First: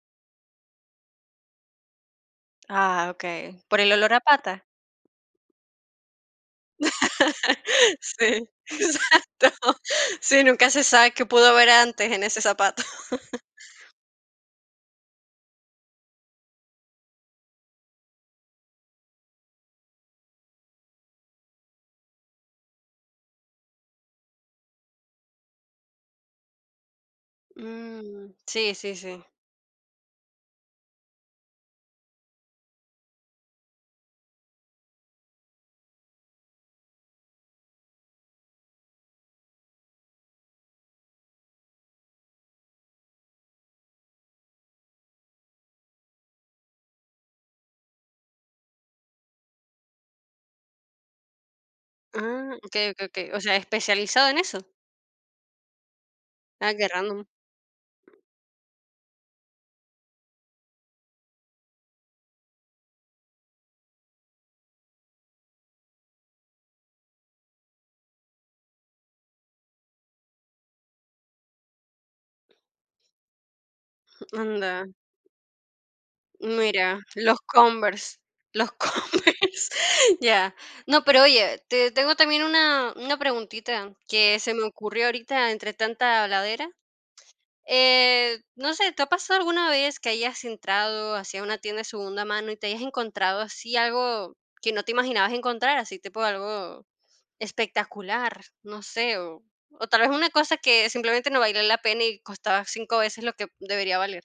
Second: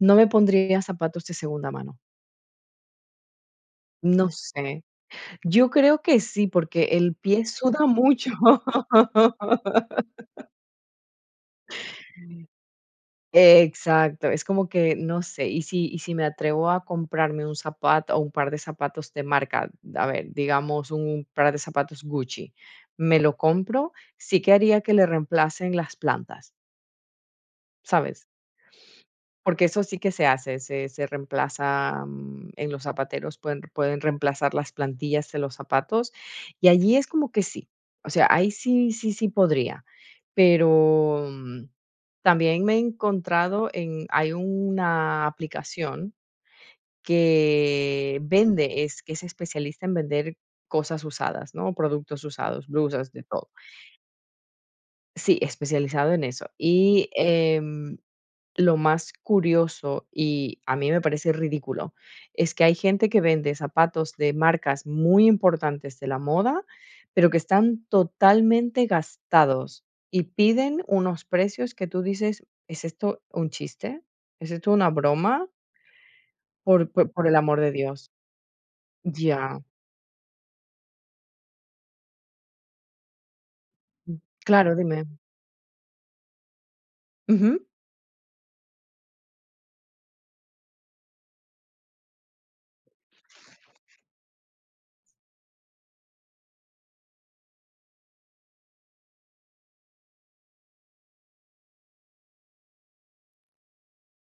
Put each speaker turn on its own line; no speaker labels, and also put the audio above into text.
No me pondría zapatos de segunda mano.
Ah, okey. ¿Por el olor a
No
pata?
sé. Yo creo que sí, porque el pie suda mucho.
Sí, exacto. Sí, nunca se sabe qué pudo haber antes en ese zapato.
Exacto. Es como que, no sé, y si y si me atrevo a comprarme un zapato o un par de zapatos de marca de, a ver, digamos, un par de zapatos Gucci, me lo compro, sí que haría que le reemplacen las plantas. ¿Sabes?
Mm. Sí, sí, sí.
Porque eso sí que se hace, se se reemplaza, mm, en los zapateros, pueden pueden reemplazar las plantillas en los zapatos, y allí es como que sí. O sea, ahí sí, sí, sí podría. Pero, mm, también me he encontrado en hay una aplicación que vende, es que es especialista en vender cosas usadas, ¿no? Productos
Mm,
usados,
okey, okey,
blusas, de
okey, o
todo.
sea, especializado en eso.
Sí, especializado en eso.
Ah, qué
Y,
random.
em, lo más curioso, y a mí me parece ridículo, es que hay gente que vende zapatos de marcas muy importantes de la moda, pero que están totalmente gastados y piden unos precios que tú dices: "¿Es esto un chiste?
Mm,
¿Es esto
anda.
una broma?". Por
Mira,
por por el
los
amor de Dios.
Converse, los
Ya.
Converse. Ya. No, pero oye, te tengo también una una preguntita
Mm,
que se me
claro,
ocurrió
dime.
ahorita entre tanta habladera.
Ujú.
Eh, no sé, ¿te ha pasado alguna vez que hayas entrado así a una tienda de segunda mano y te hayas encontrado así algo que no te imaginabas encontrar, así tipo algo espectacular, no sé, o tal vez una cosa que simplemente no valía la pena y costaba 5 veces lo que debería valer.